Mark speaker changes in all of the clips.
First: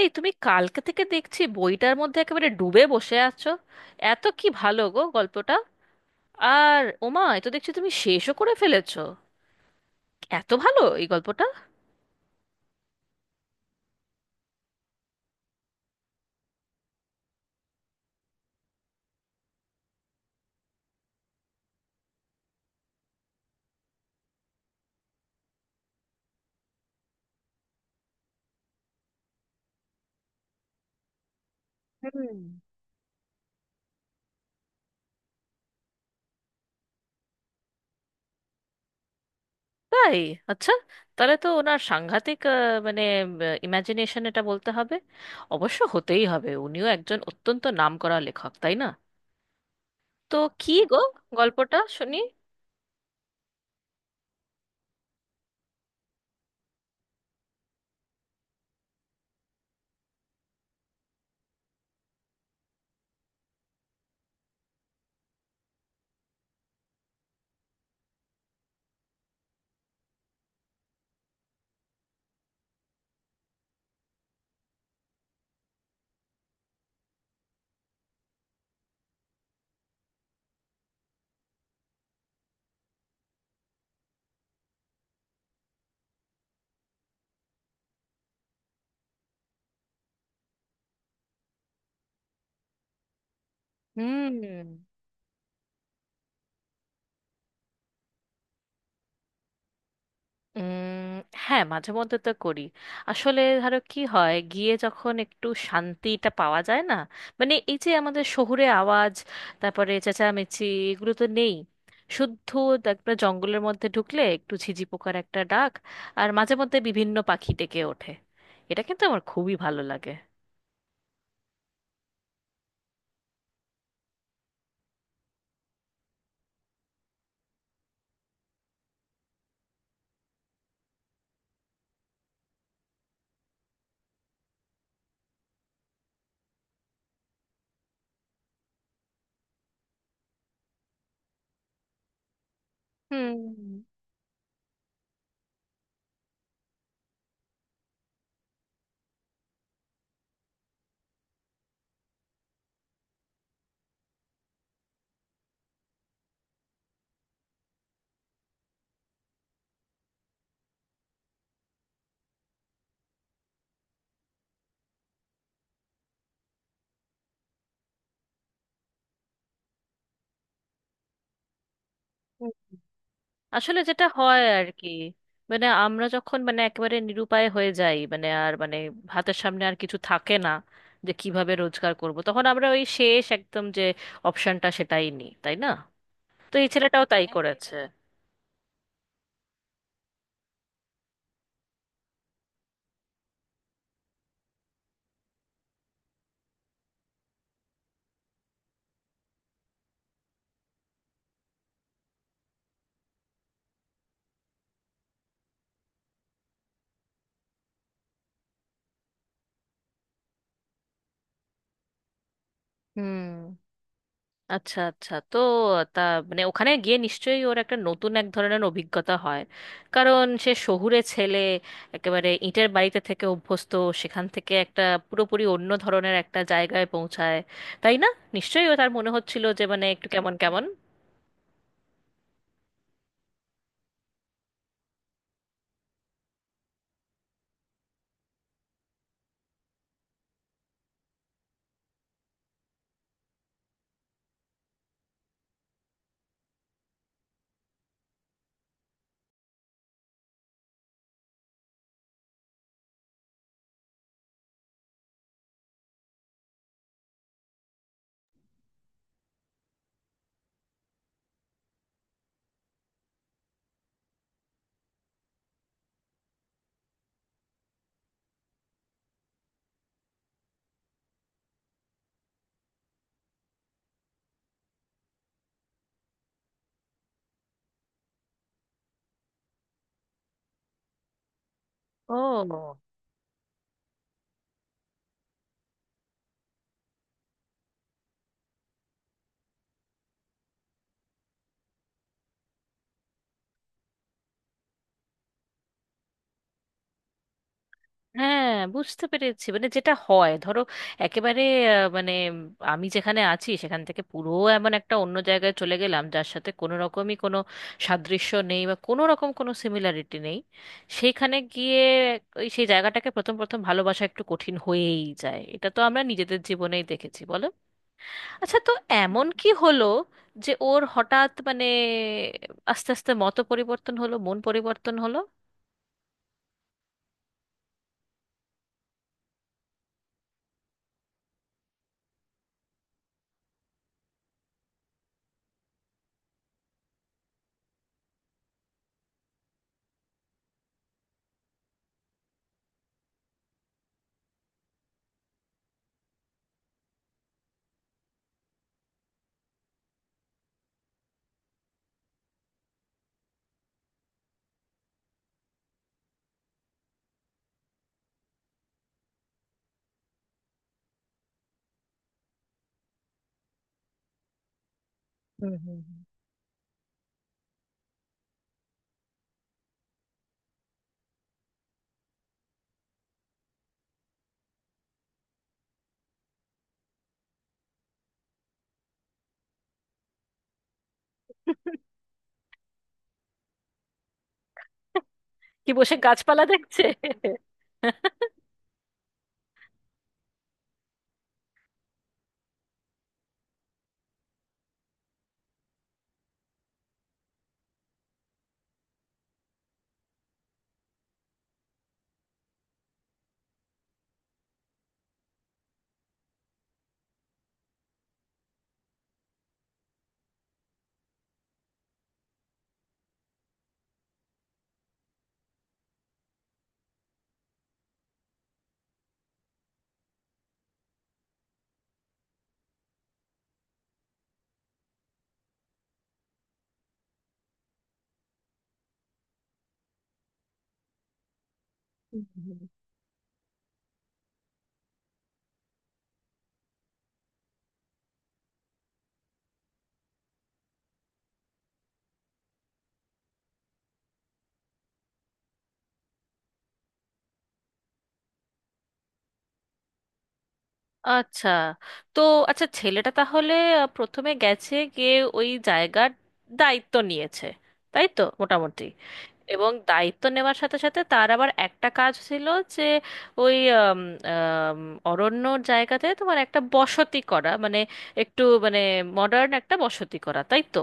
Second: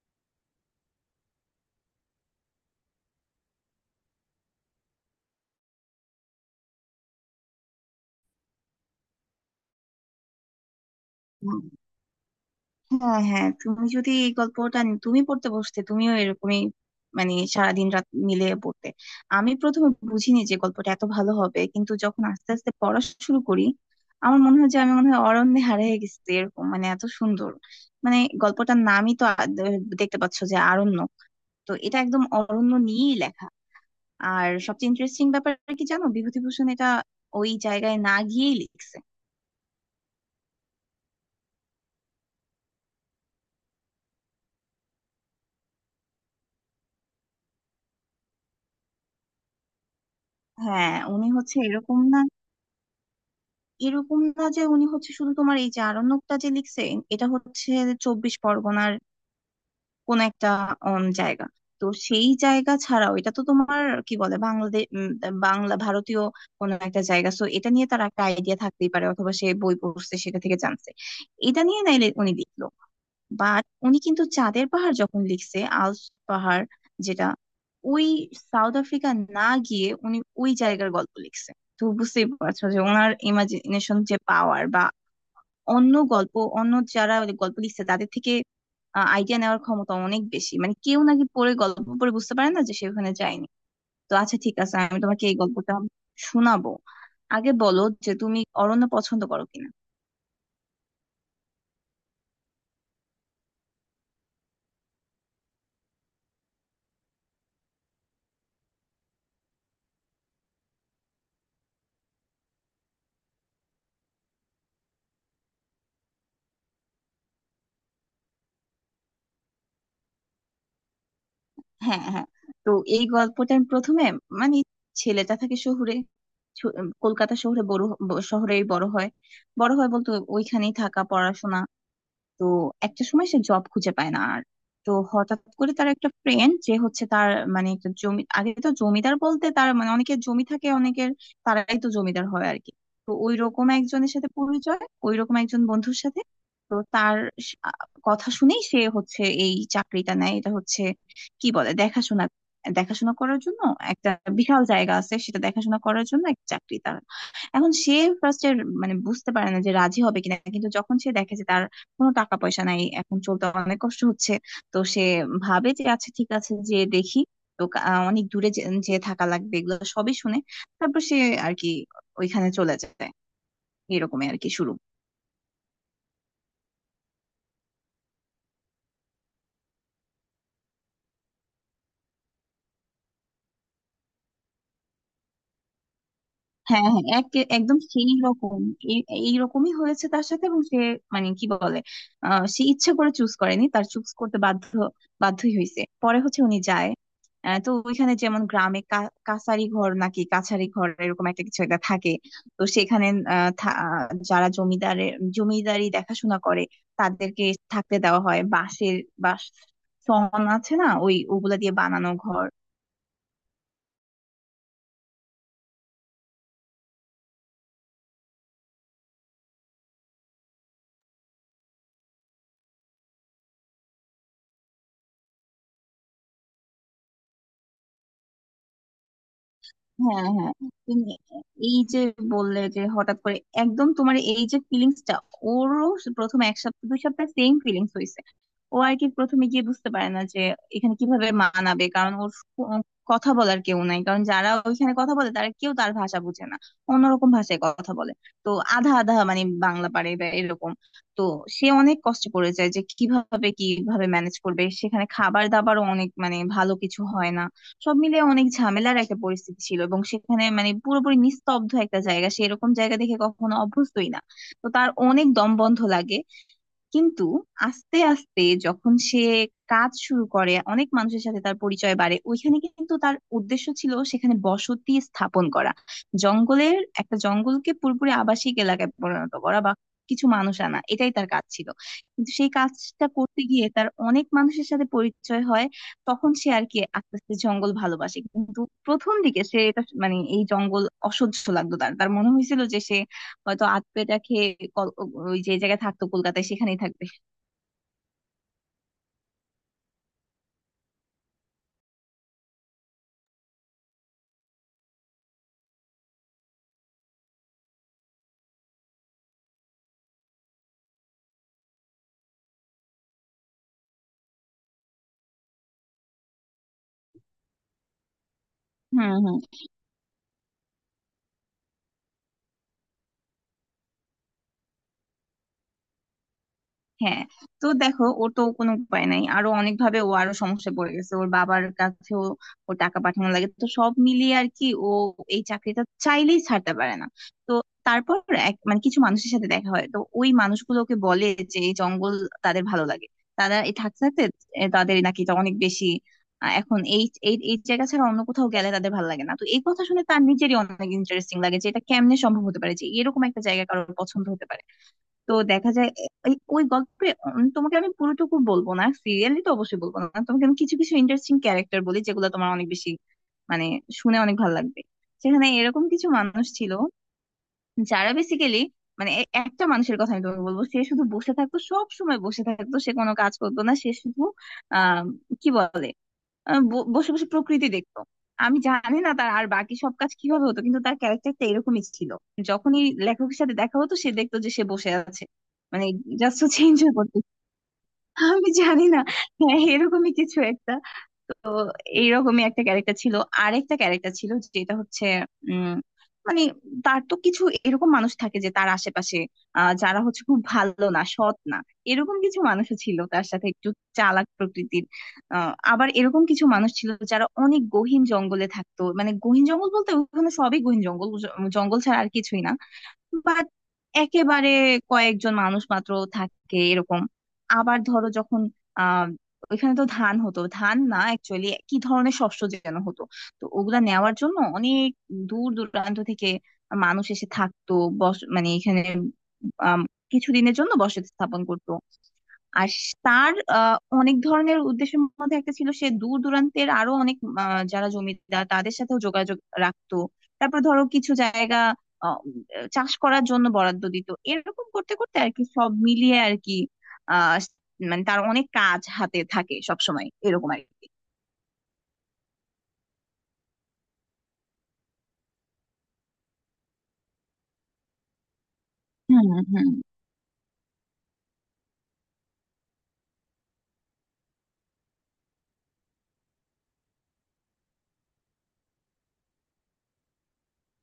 Speaker 1: এই তুমি কালকে থেকে দেখছি বইটার মধ্যে একেবারে ডুবে বসে আছো। এত কি ভালো গো গল্পটা! আর ওমা, এ তো দেখছি তুমি শেষও করে ফেলেছো। এত ভালো এই গল্পটা!
Speaker 2: উম, হ্যাঁ হ্যাঁ, তুমি যদি এই গল্পটা তুমি পড়তে বসতে, তুমিও এরকমই, মানে সারাদিন রাত মিলে পড়তে। আমি প্রথমে বুঝিনি যে গল্পটা এত ভালো হবে, কিন্তু যখন আস্তে আস্তে পড়া শুরু করি, আমার মনে হয় যে আমি মনে হয় অরণ্যে হারিয়ে গেছি, এরকম মানে এত সুন্দর। মানে গল্পটার নামই তো দেখতে পাচ্ছ যে আরণ্য, তো এটা একদম
Speaker 1: হুম।
Speaker 2: অরণ্য নিয়েই লেখা। আর সবচেয়ে ইন্টারেস্টিং ব্যাপার কি জানো, বিভূতিভূষণ এটা ওই জায়গায় না গিয়েই লিখছে।
Speaker 1: তাই? আচ্ছা। তাহলে তো ওনার সাংঘাতিক মানে ইমাজিনেশন এটা বলতে হবে। অবশ্য হতেই হবে, উনিও একজন অত্যন্ত নামকরা লেখক, তাই না? তো কি গো,
Speaker 2: হ্যাঁ, উনি হচ্ছে
Speaker 1: গল্পটা
Speaker 2: এরকম
Speaker 1: শুনি।
Speaker 2: না। এরকম না যে উনি হচ্ছে শুধু তোমার এই যে আরণ্যকটা যে লিখছে, এটা হচ্ছে চব্বিশ পরগনার কোন একটা জায়গা। তো সেই জায়গা ছাড়াও এটা তো তোমার কি বলে বাংলাদেশ, বাংলা ভারতীয় কোন একটা জায়গা। সো এটা নিয়ে তার একটা আইডিয়া থাকতেই পারে, অথবা সে বই পড়ছে সেটা থেকে জানছে এটা নিয়ে, নাইলে উনি লিখলো। বাট উনি কিন্তু চাঁদের পাহাড় যখন লিখছে, আল্পস পাহাড় যেটা ওই সাউথ আফ্রিকা, না গিয়ে উনি ওই জায়গার গল্প লিখছে। তো বুঝতেই পারছো যে ওনার ইমাজিনেশন যে পাওয়ার, বা অন্য গল্প, অন্য যারা গল্প লিখছে তাদের থেকে আইডিয়া নেওয়ার ক্ষমতা অনেক বেশি। মানে কেউ নাকি পড়ে গল্প পড়ে বুঝতে পারে না যে সে ওখানে যায়নি। তো
Speaker 1: হুম।
Speaker 2: আচ্ছা ঠিক আছে, আমি তোমাকে এই গল্পটা শোনাবো, আগে বলো যে তুমি অরণ্য পছন্দ করো কিনা।
Speaker 1: উম, হ্যাঁ মাঝে মধ্যে তো করি। আসলে ধরো কি হয়, গিয়ে যখন একটু শান্তিটা পাওয়া যায় না, মানে এই যে আমাদের শহুরে আওয়াজ, তারপরে চেঁচামেচি, এগুলো তো নেই। শুদ্ধ একটা জঙ্গলের মধ্যে ঢুকলে একটু ঝিঝি পোকার একটা ডাক, আর মাঝে মধ্যে বিভিন্ন পাখি ডেকে ওঠে, এটা কিন্তু আমার খুবই ভালো লাগে।
Speaker 2: হ্যাঁ হ্যাঁ। তো এই গল্পটার প্রথমে মানে ছেলেটা থাকে শহুরে, ছ- কলকাতা শহরে বড় শহরেই বড় হয়। বড় হয় বলতে ওইখানেই থাকা পড়াশোনা। তো একটা সময় সে জব খুঁজে পায় না আর। তো হঠাৎ করে তার একটা ফ্রেন্ড যে হচ্ছে তার মানে একটা জমি, আগে তো জমিদার বলতে তার মানে অনেকের জমি থাকে অনেকের, তারাই তো জমিদার হয় আর কি। তো ওই রকম
Speaker 1: হুম।
Speaker 2: একজনের সাথে পরিচয়, ওই রকম একজন বন্ধুর সাথে। তো তার স- আ, কথা শুনেই সে হচ্ছে এই চাকরিটা নেয়। এটা হচ্ছে কি বলে দেখাশোনা, দেখাশোনা করার জন্য একটা বিশাল জায়গা আছে, সেটা দেখাশোনা করার জন্য একটা চাকরি তার। এখন সে ফার্স্টে মানে বুঝতে পারে না যে রাজি হবে কিনা, কিন্তু যখন সে দেখে যে তার কোনো টাকা পয়সা নাই, এখন চলতে অনেক কষ্ট হচ্ছে, তো সে ভাবে যে আচ্ছা ঠিক আছে যে দেখি। তো অনেক দূরে যে যেয়ে থাকা লাগবে এগুলো সবই শুনে তারপর সে আর কি ওইখানে চলে যায়,
Speaker 1: আসলে যেটা
Speaker 2: এরকমই আর
Speaker 1: হয়
Speaker 2: কি
Speaker 1: আর
Speaker 2: শুরু।
Speaker 1: কি, মানে আমরা যখন মানে একেবারে নিরুপায় হয়ে যাই, মানে আর মানে হাতের সামনে আর কিছু থাকে না যে কিভাবে রোজগার করব, তখন আমরা ওই শেষ একদম যে অপশনটা সেটাই নিই, তাই না? তো এই
Speaker 2: হ্যাঁ হ্যাঁ,
Speaker 1: ছেলেটাও তাই
Speaker 2: এক
Speaker 1: করেছে।
Speaker 2: একদম সেই রকম এইরকমই হয়েছে তার সাথে, এবং সে মানে কি বলে, সে ইচ্ছে করে চুজ করেনি, তার চুজ করতে বাধ্য বাধ্যই হয়েছে, পরে হচ্ছে উনি যায়। তো ওইখানে যেমন গ্রামে কাছারি ঘর নাকি কাছারি ঘর এরকম একটা কিছু একটা থাকে। তো সেখানে আহ, থা- আহ, যারা জমিদারের জমিদারি দেখাশোনা করে, তাদেরকে থাকতে দেওয়া হয় বাঁশের, বাঁশ সন আছে না, ওই ওগুলা দিয়ে বানানো ঘর।
Speaker 1: হুম। আচ্ছা আচ্ছা। তো তা মানে ওখানে গিয়ে নিশ্চয়ই ওর একটা নতুন এক ধরনের অভিজ্ঞতা হয়, কারণ সে শহুরে ছেলে, একেবারে ইটের বাড়িতে থেকে অভ্যস্ত। সেখান থেকে একটা পুরোপুরি অন্য ধরনের একটা জায়গায় পৌঁছায়, তাই না? নিশ্চয়ই ও তার মনে হচ্ছিল যে মানে একটু
Speaker 2: হ্যাঁ
Speaker 1: কেমন
Speaker 2: হ্যাঁ।
Speaker 1: কেমন।
Speaker 2: তুমি এই যে বললে যে হঠাৎ করে একদম তোমার এই যে ফিলিংসটা, ওরও প্রথম এক সপ্তাহ দুই সপ্তাহ সেম ফিলিংস হয়েছে। ও আর কি প্রথমে গিয়ে বুঝতে পারে না যে এখানে কিভাবে মানাবে, কারণ ওর কো- কথা বলার কেউ নাই, কারণ যারা ওইখানে কথা বলে তারা কেউ তার ভাষা বুঝে না, অন্যরকম ভাষায় কথা বলে। তো আধা আধা মানে বাংলা পারে বা এরকম। তো সে অনেক কষ্ট করে যায় যে কিভাবে কিভাবে ম্যানেজ করবে, সেখানে খাবার দাবারও অনেক মানে ভালো কিছু হয় না। সব মিলে অনেক ঝামেলার একটা পরিস্থিতি ছিল, এবং সেখানে মানে পুরোপুরি নিস্তব্ধ একটা জায়গা, সে এরকম জায়গা দেখে কখনো অভ্যস্তই না। তো তার অনেক দম বন্ধ লাগে। কিন্তু আস্তে আস্তে যখন সে কাজ শুরু করে, অনেক মানুষের সাথে তার পরিচয় বাড়ে ওইখানে, কিন্তু তার উদ্দেশ্য ছিল সেখানে বসতি স্থাপন করা, জঙ্গলের একটা জঙ্গলকে পুরোপুরি আবাসিক এলাকায় পরিণত করা বা কিছু মানুষ আনা, এটাই তার কাজ ছিল। কিন্তু সেই
Speaker 1: ও
Speaker 2: কাজটা করতে গিয়ে তার অনেক মানুষের সাথে পরিচয় হয়। তখন সে আর কি আস্তে আস্তে জঙ্গল ভালোবাসে, কিন্তু প্রথম দিকে সে এটা মানে এই জঙ্গল অসহ্য লাগতো তার, তার মনে হয়েছিল যে সে হয়তো আধপেটা খেয়ে কল- ওই যে জায়গায় থাকতো কলকাতায় সেখানেই থাকবে।
Speaker 1: হ্যাঁ, বুঝতে পেরেছি। মানে যেটা হয় ধরো, একেবারে মানে আমি যেখানে আছি সেখান থেকে পুরো এমন একটা অন্য জায়গায় চলে গেলাম যার সাথে কোনো রকমই কোনো সাদৃশ্য নেই বা কোনো রকম কোনো সিমিলারিটি নেই, সেইখানে গিয়ে ওই সেই জায়গাটাকে প্রথম প্রথম ভালোবাসা একটু কঠিন হয়েই যায়। এটা তো আমরা নিজেদের জীবনেই দেখেছি, বলো। আচ্ছা, তো
Speaker 2: হুম
Speaker 1: এমন
Speaker 2: হুম।
Speaker 1: কি হলো যে ওর হঠাৎ মানে আস্তে আস্তে মত পরিবর্তন হলো, মন পরিবর্তন হলো?
Speaker 2: হ্যাঁ, তো দেখো ওর তো কোনো উপায় নাই, আরো অনেক ভাবে ও আরো সমস্যায় পড়ে গেছে, ওর বাবার কাছেও ও টাকা পাঠানো লাগে, তো সব মিলিয়ে আর কি ও এই চাকরিটা চাইলেই ছাড়তে পারে না। তো তারপর এক মানে কিছু মানুষের সাথে দেখা হয়, তো ওই মানুষগুলোকে বলে যে এই জঙ্গল তাদের ভালো লাগে। তারা এই থাকতে থাকতে তাদের নাকি এটা অনেক বেশি এখন এই এই এই জায়গা ছাড়া অন্য কোথাও গেলে তাদের ভালো লাগে না। তো এই কথা শুনে তার নিজেরই অনেক ইন্টারেস্টিং লাগে যে এটা কেমনে সম্ভব হতে পারে যে এরকম একটা জায়গা কারোর পছন্দ হতে পারে। তো দেখা যায় ওই গল্পে তোমাকে আমি পুরোটুকু বলবো না, সিরিয়ালি তো অবশ্যই বলবো না। তোমাকে আমি কিছু কিছু ইন্টারেস্টিং ক্যারেক্টার বলি যেগুলো তোমার অনেক বেশি মানে শুনে অনেক ভালো লাগবে। সেখানে
Speaker 1: হুম হুম
Speaker 2: এরকম
Speaker 1: হুম।
Speaker 2: কিছু মানুষ ছিল যারা বেসিক্যালি মানে একটা মানুষের কথা আমি তোমাকে বলবো। সে শুধু বসে থাকতো, সব সময় বসে থাকতো, সে কোনো কাজ করতো না, সে শুধু আহ কি বলে আহ ব- বসে বসে প্রকৃতি দেখতো। আমি জানি না তার আর বাকি সব কাজ কিভাবে হতো, কিন্তু তার ক্যারেক্টারটা এরকমই ছিল। যখনই লেখকের সাথে দেখা হতো সে দেখতো যে সে বসে আছে,
Speaker 1: কি,
Speaker 2: মানে
Speaker 1: বসে
Speaker 2: জাস্ট
Speaker 1: গাছপালা
Speaker 2: চেঞ্জ
Speaker 1: দেখছে?
Speaker 2: হয়ে পড়তো। আমি জানি না, হ্যাঁ এরকমই কিছু একটা। তো এইরকমই একটা ক্যারেক্টার ছিল। আরেকটা ক্যারেক্টার ছিল যেটা হচ্ছে উম মানে, তার তো কিছু এরকম মানুষ থাকে যে তার আশেপাশে, যারা হচ্ছে খুব ভালো না সৎ না। এরকম কিছু মানুষও ছিল তার সাথে একটু চালাক প্রকৃতির। আবার এরকম কিছু মানুষ ছিল যারা অনেক গহীন জঙ্গলে থাকতো, মানে গহীন জঙ্গল বলতে ওখানে সবই গহীন জঙ্গল, জঙ্গল ছাড়া আর কিছুই না। বাট একেবারে কয়েকজন মানুষ মাত্র থাকে এরকম। আবার ধরো যখন আহ ওইখানে তো ধান হতো, ধান না অ্যাকচুয়ালি কি ধরনের শস্য যেন হতো। তো ওগুলা নেওয়ার জন্য অনেক দূর দূরান্ত থেকে মানুষ এসে থাকতো। বস মানে এখানে আম, কিছুদিনের জন্য বসতি স্থাপন করতো।
Speaker 1: হুম, হুম।
Speaker 2: আর তার অনেক ধরনের উদ্দেশ্যের মধ্যে একটা ছিল সে দূর দূরান্তের আরো অনেক যারা জমিদার তাদের সাথেও যোগাযোগ রাখতো। তারপর ধরো কিছু জায়গা আহ, উম, চাষ করার জন্য বরাদ্দ দিত, এরকম করতে করতে আর কি সব মিলিয়ে আর কি আহ মানে তার অনেক কাজ হাতে থাকে সব সময় এরকম আর কি।
Speaker 1: আচ্ছা। তো আচ্ছা, ছেলেটা তাহলে প্রথমে গেছে, গিয়ে ওই জায়গার দায়িত্ব নিয়েছে, তাই তো মোটামুটি।
Speaker 2: হুম হুম।
Speaker 1: এবং দায়িত্ব নেওয়ার সাথে সাথে তার আবার একটা কাজ ছিল যে ওই আম, আম, অরণ্যর জায়গাতে তোমার একটা বসতি করা, মানে একটু মানে মডার্ন একটা বসতি করা, তাই তো,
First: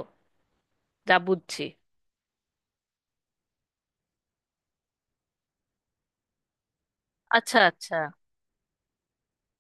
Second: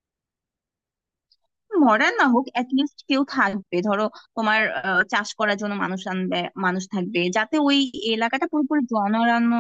Speaker 1: যা বুঝছি।
Speaker 2: মরা না হোক, লিস্ট কেউ থাকবে ধরো, তোমার চাষ করার জন্য মানুষ আনবে, মানুষ থাকবে যাতে
Speaker 1: আচ্ছা
Speaker 2: ওই
Speaker 1: আচ্ছা।
Speaker 2: এলাকাটা পুরোপুরি জনরান্য,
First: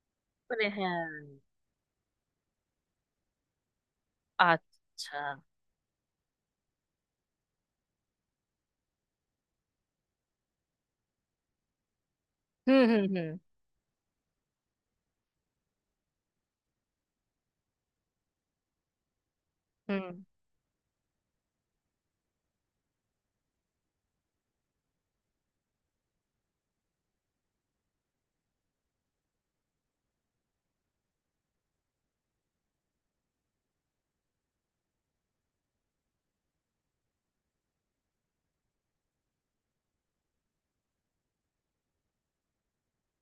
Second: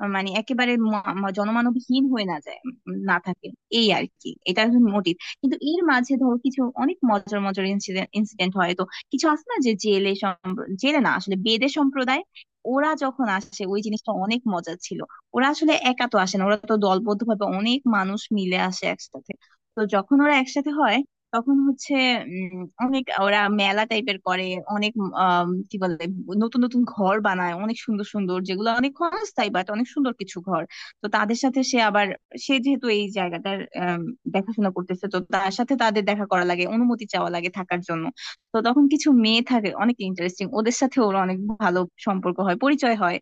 Speaker 2: মানে
Speaker 1: মানে
Speaker 2: একেবারে
Speaker 1: হ্যাঁ।
Speaker 2: জনমানবহীন হয়ে না যায়, না থাকে। এই আর কি এটা
Speaker 1: আচ্ছা।
Speaker 2: মোটিভ। কিন্তু এর মাঝে ধরো কিছু অনেক মজার মজার ইনসিডেন্ট ইনসিডেন্ট হয়। তো কিছু আছে না যে জেলে জেলে না আসলে বেদে সম্প্রদায়,
Speaker 1: হুম
Speaker 2: ওরা
Speaker 1: হুম
Speaker 2: যখন
Speaker 1: হুম
Speaker 2: আসে ওই জিনিসটা অনেক মজা ছিল। ওরা আসলে একা তো আসে না, ওরা তো দলবদ্ধ ভাবে অনেক মানুষ মিলে আসে একসাথে। তো
Speaker 1: হুম।
Speaker 2: যখন ওরা একসাথে হয় তখন হচ্ছে উম, অনেক ওরা মেলা টাইপের করে, অনেক আম, কি বলে নতুন নতুন ঘর বানায় অনেক সুন্দর সুন্দর, যেগুলো অনেক ক্ষণস্থায়ী বাট অনেক সুন্দর কিছু ঘর। তো তাদের সাথে সে আবার, সে যেহেতু এই জায়গাটার দেখাশোনা করতেছে, তো তার সাথে তাদের দেখা করা লাগে, অনুমতি চাওয়া লাগে থাকার জন্য। তো তখন কিছু মেয়ে থাকে অনেক ইন্টারেস্টিং, ওদের সাথে ওর অনেক ভালো সম্পর্ক হয় পরিচয় হয়।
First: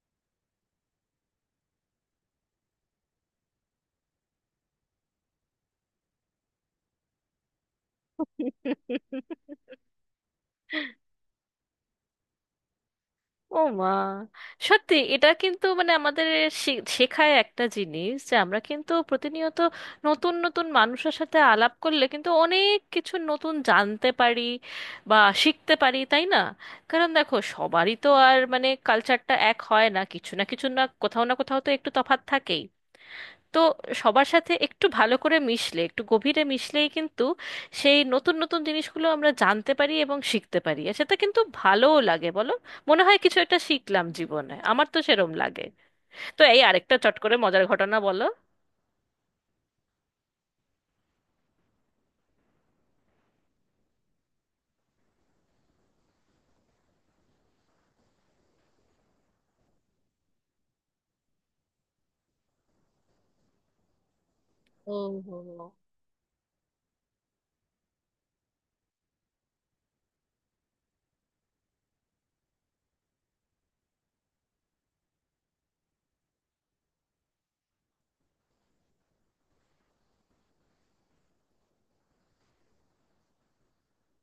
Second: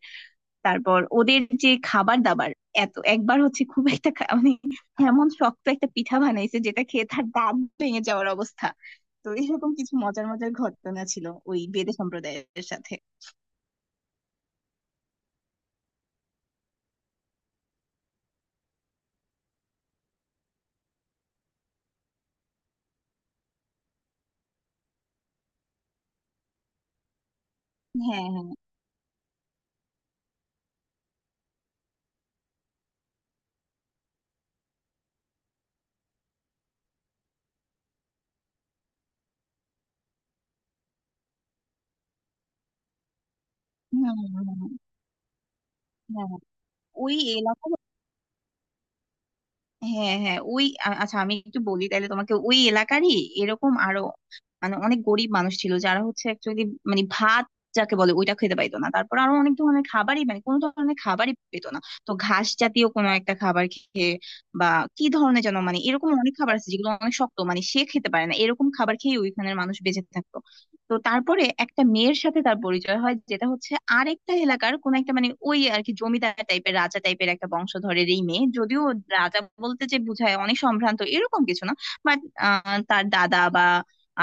Speaker 2: তারপর ওদের যে খাবার দাবার, এত একবার হচ্ছে খুব একটা মানে এমন শক্ত একটা পিঠা বানাইছে যেটা খেয়ে তার দাঁত ভেঙে যাওয়ার অবস্থা। তো এরকম কিছু মজার মজার ঘটনা ছিল ওই বেদে সম্প্রদায়ের সাথে।
Speaker 1: ও মা! সত্যি এটা কিন্তু মানে আমাদের শেখায় একটা জিনিস, যে আমরা কিন্তু প্রতিনিয়ত নতুন নতুন মানুষের সাথে আলাপ করলে কিন্তু অনেক কিছু নতুন জানতে পারি বা শিখতে পারি, তাই না? কারণ দেখো সবারই তো
Speaker 2: হ্যাঁ
Speaker 1: আর
Speaker 2: হ্যাঁ।
Speaker 1: মানে কালচারটা এক হয় না, কিছু না কিছু না, কোথাও না কোথাও তো একটু তফাৎ থাকেই। তো সবার সাথে একটু ভালো করে মিশলে, একটু গভীরে মিশলেই কিন্তু সেই নতুন নতুন জিনিসগুলো আমরা জানতে পারি এবং শিখতে পারি, আর সেটা কিন্তু ভালোও লাগে, বলো। মনে হয় কিছু একটা
Speaker 2: হম
Speaker 1: শিখলাম
Speaker 2: হম
Speaker 1: জীবনে,
Speaker 2: হম।
Speaker 1: আমার তো সেরম লাগে।
Speaker 2: হ্যাঁ
Speaker 1: তো এই আরেকটা চট
Speaker 2: ওই
Speaker 1: করে মজার
Speaker 2: এলাকার।
Speaker 1: ঘটনা বলো।
Speaker 2: হ্যাঁ হ্যাঁ ওই আচ্ছা আমি একটু বলি তাহলে তোমাকে, ওই এলাকারই এরকম আরো মানে অনেক গরিব মানুষ ছিল যারা হচ্ছে অ্যাকচুয়ালি মানে ভাত যাকে বলে ওইটা খেতে পাইতো না, তারপর আরো অনেক ধরনের খাবারই মানে কোনো ধরনের খাবারই পেতো না। তো ঘাস জাতীয় কোনো একটা খাবার খেয়ে, বা কি
Speaker 1: হুম
Speaker 2: ধরনের
Speaker 1: হুম।
Speaker 2: যেন মানে এরকম অনেক খাবার আছে যেগুলো অনেক শক্ত, মানে সে খেতে পারে না, এরকম খাবার খেয়ে ওইখানের মানুষ বেঁচে থাকতো। তো তারপরে একটা মেয়ের সাথে তার পরিচয় হয় যেটা হচ্ছে আরেকটা এলাকার কোন একটা মানে ওই আর কি জমিদার টাইপের রাজা টাইপের একটা বংশধরের এই মেয়ে, যদিও রাজা বলতে যে বুঝায় অনেক সম্ভ্রান্ত এরকম কিছু না, বাট তার দাদা বা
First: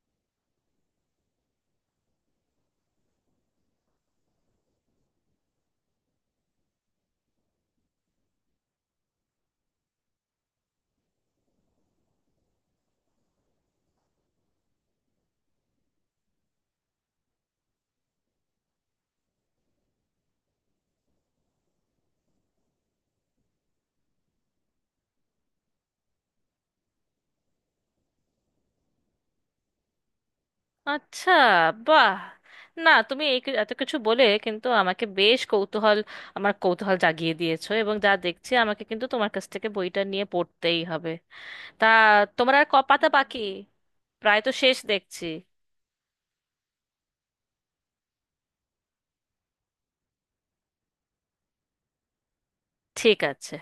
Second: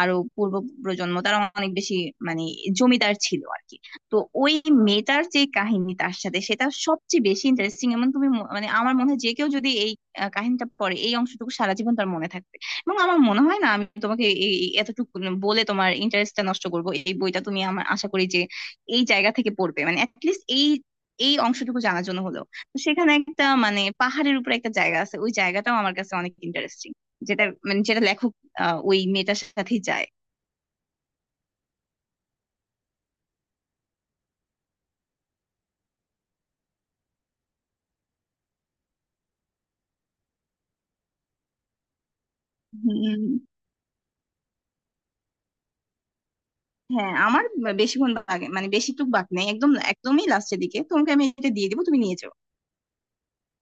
Speaker 2: আরো পূর্ব প্রজন্ম তারা অনেক বেশি মানে জমিদার ছিল আর কি। তো ওই মেয়েটার যে কাহিনী তার সাথে, সেটা সবচেয়ে বেশি ইন্টারেস্টিং। এমন তুমি মানে আমার মনে হয় যে কেউ যদি এই কাহিনীটা পড়ে এই অংশটুকু সারা জীবন তার মনে থাকবে। এবং আমার মনে হয় না আমি তোমাকে এই এই এতটুকু বলে তোমার ইন্টারেস্টটা নষ্ট করব। এই বইটা তুমি আমার আশা করি যে এই জায়গা থেকে পড়বে, মানে অ্যাটলিস্ট এই এই অংশটুকু জানার জন্য হলো। তো সেখানে একটা মানে পাহাড়ের উপরে একটা জায়গা আছে, ওই জায়গাটাও আমার কাছে অনেক ইন্টারেস্টিং, যেটা মানে যেটা লেখক ওই মেয়েটার সাথেই যায়।
Speaker 1: আচ্ছা, বাহ! না তুমি এই এত কিছু বলে কিন্তু আমাকে বেশ কৌতূহল, আমার কৌতূহল জাগিয়ে দিয়েছো, এবং যা দেখছি আমাকে কিন্তু তোমার কাছ থেকে বইটা নিয়ে পড়তেই হবে। তা তোমরা আর ক পাতা বাকি?
Speaker 2: উম,
Speaker 1: প্রায় তো শেষ দেখছি।
Speaker 2: হ্যাঁ আমার বেশিক্ষণ বাকি মানে বেশিটুকু বাকি নেই, একদম একদমই লাস্টের দিকে, তোমাকে আমি এটা দিয়ে দিবো তুমি নিয়ে যাও।
Speaker 1: ঠিক আছে।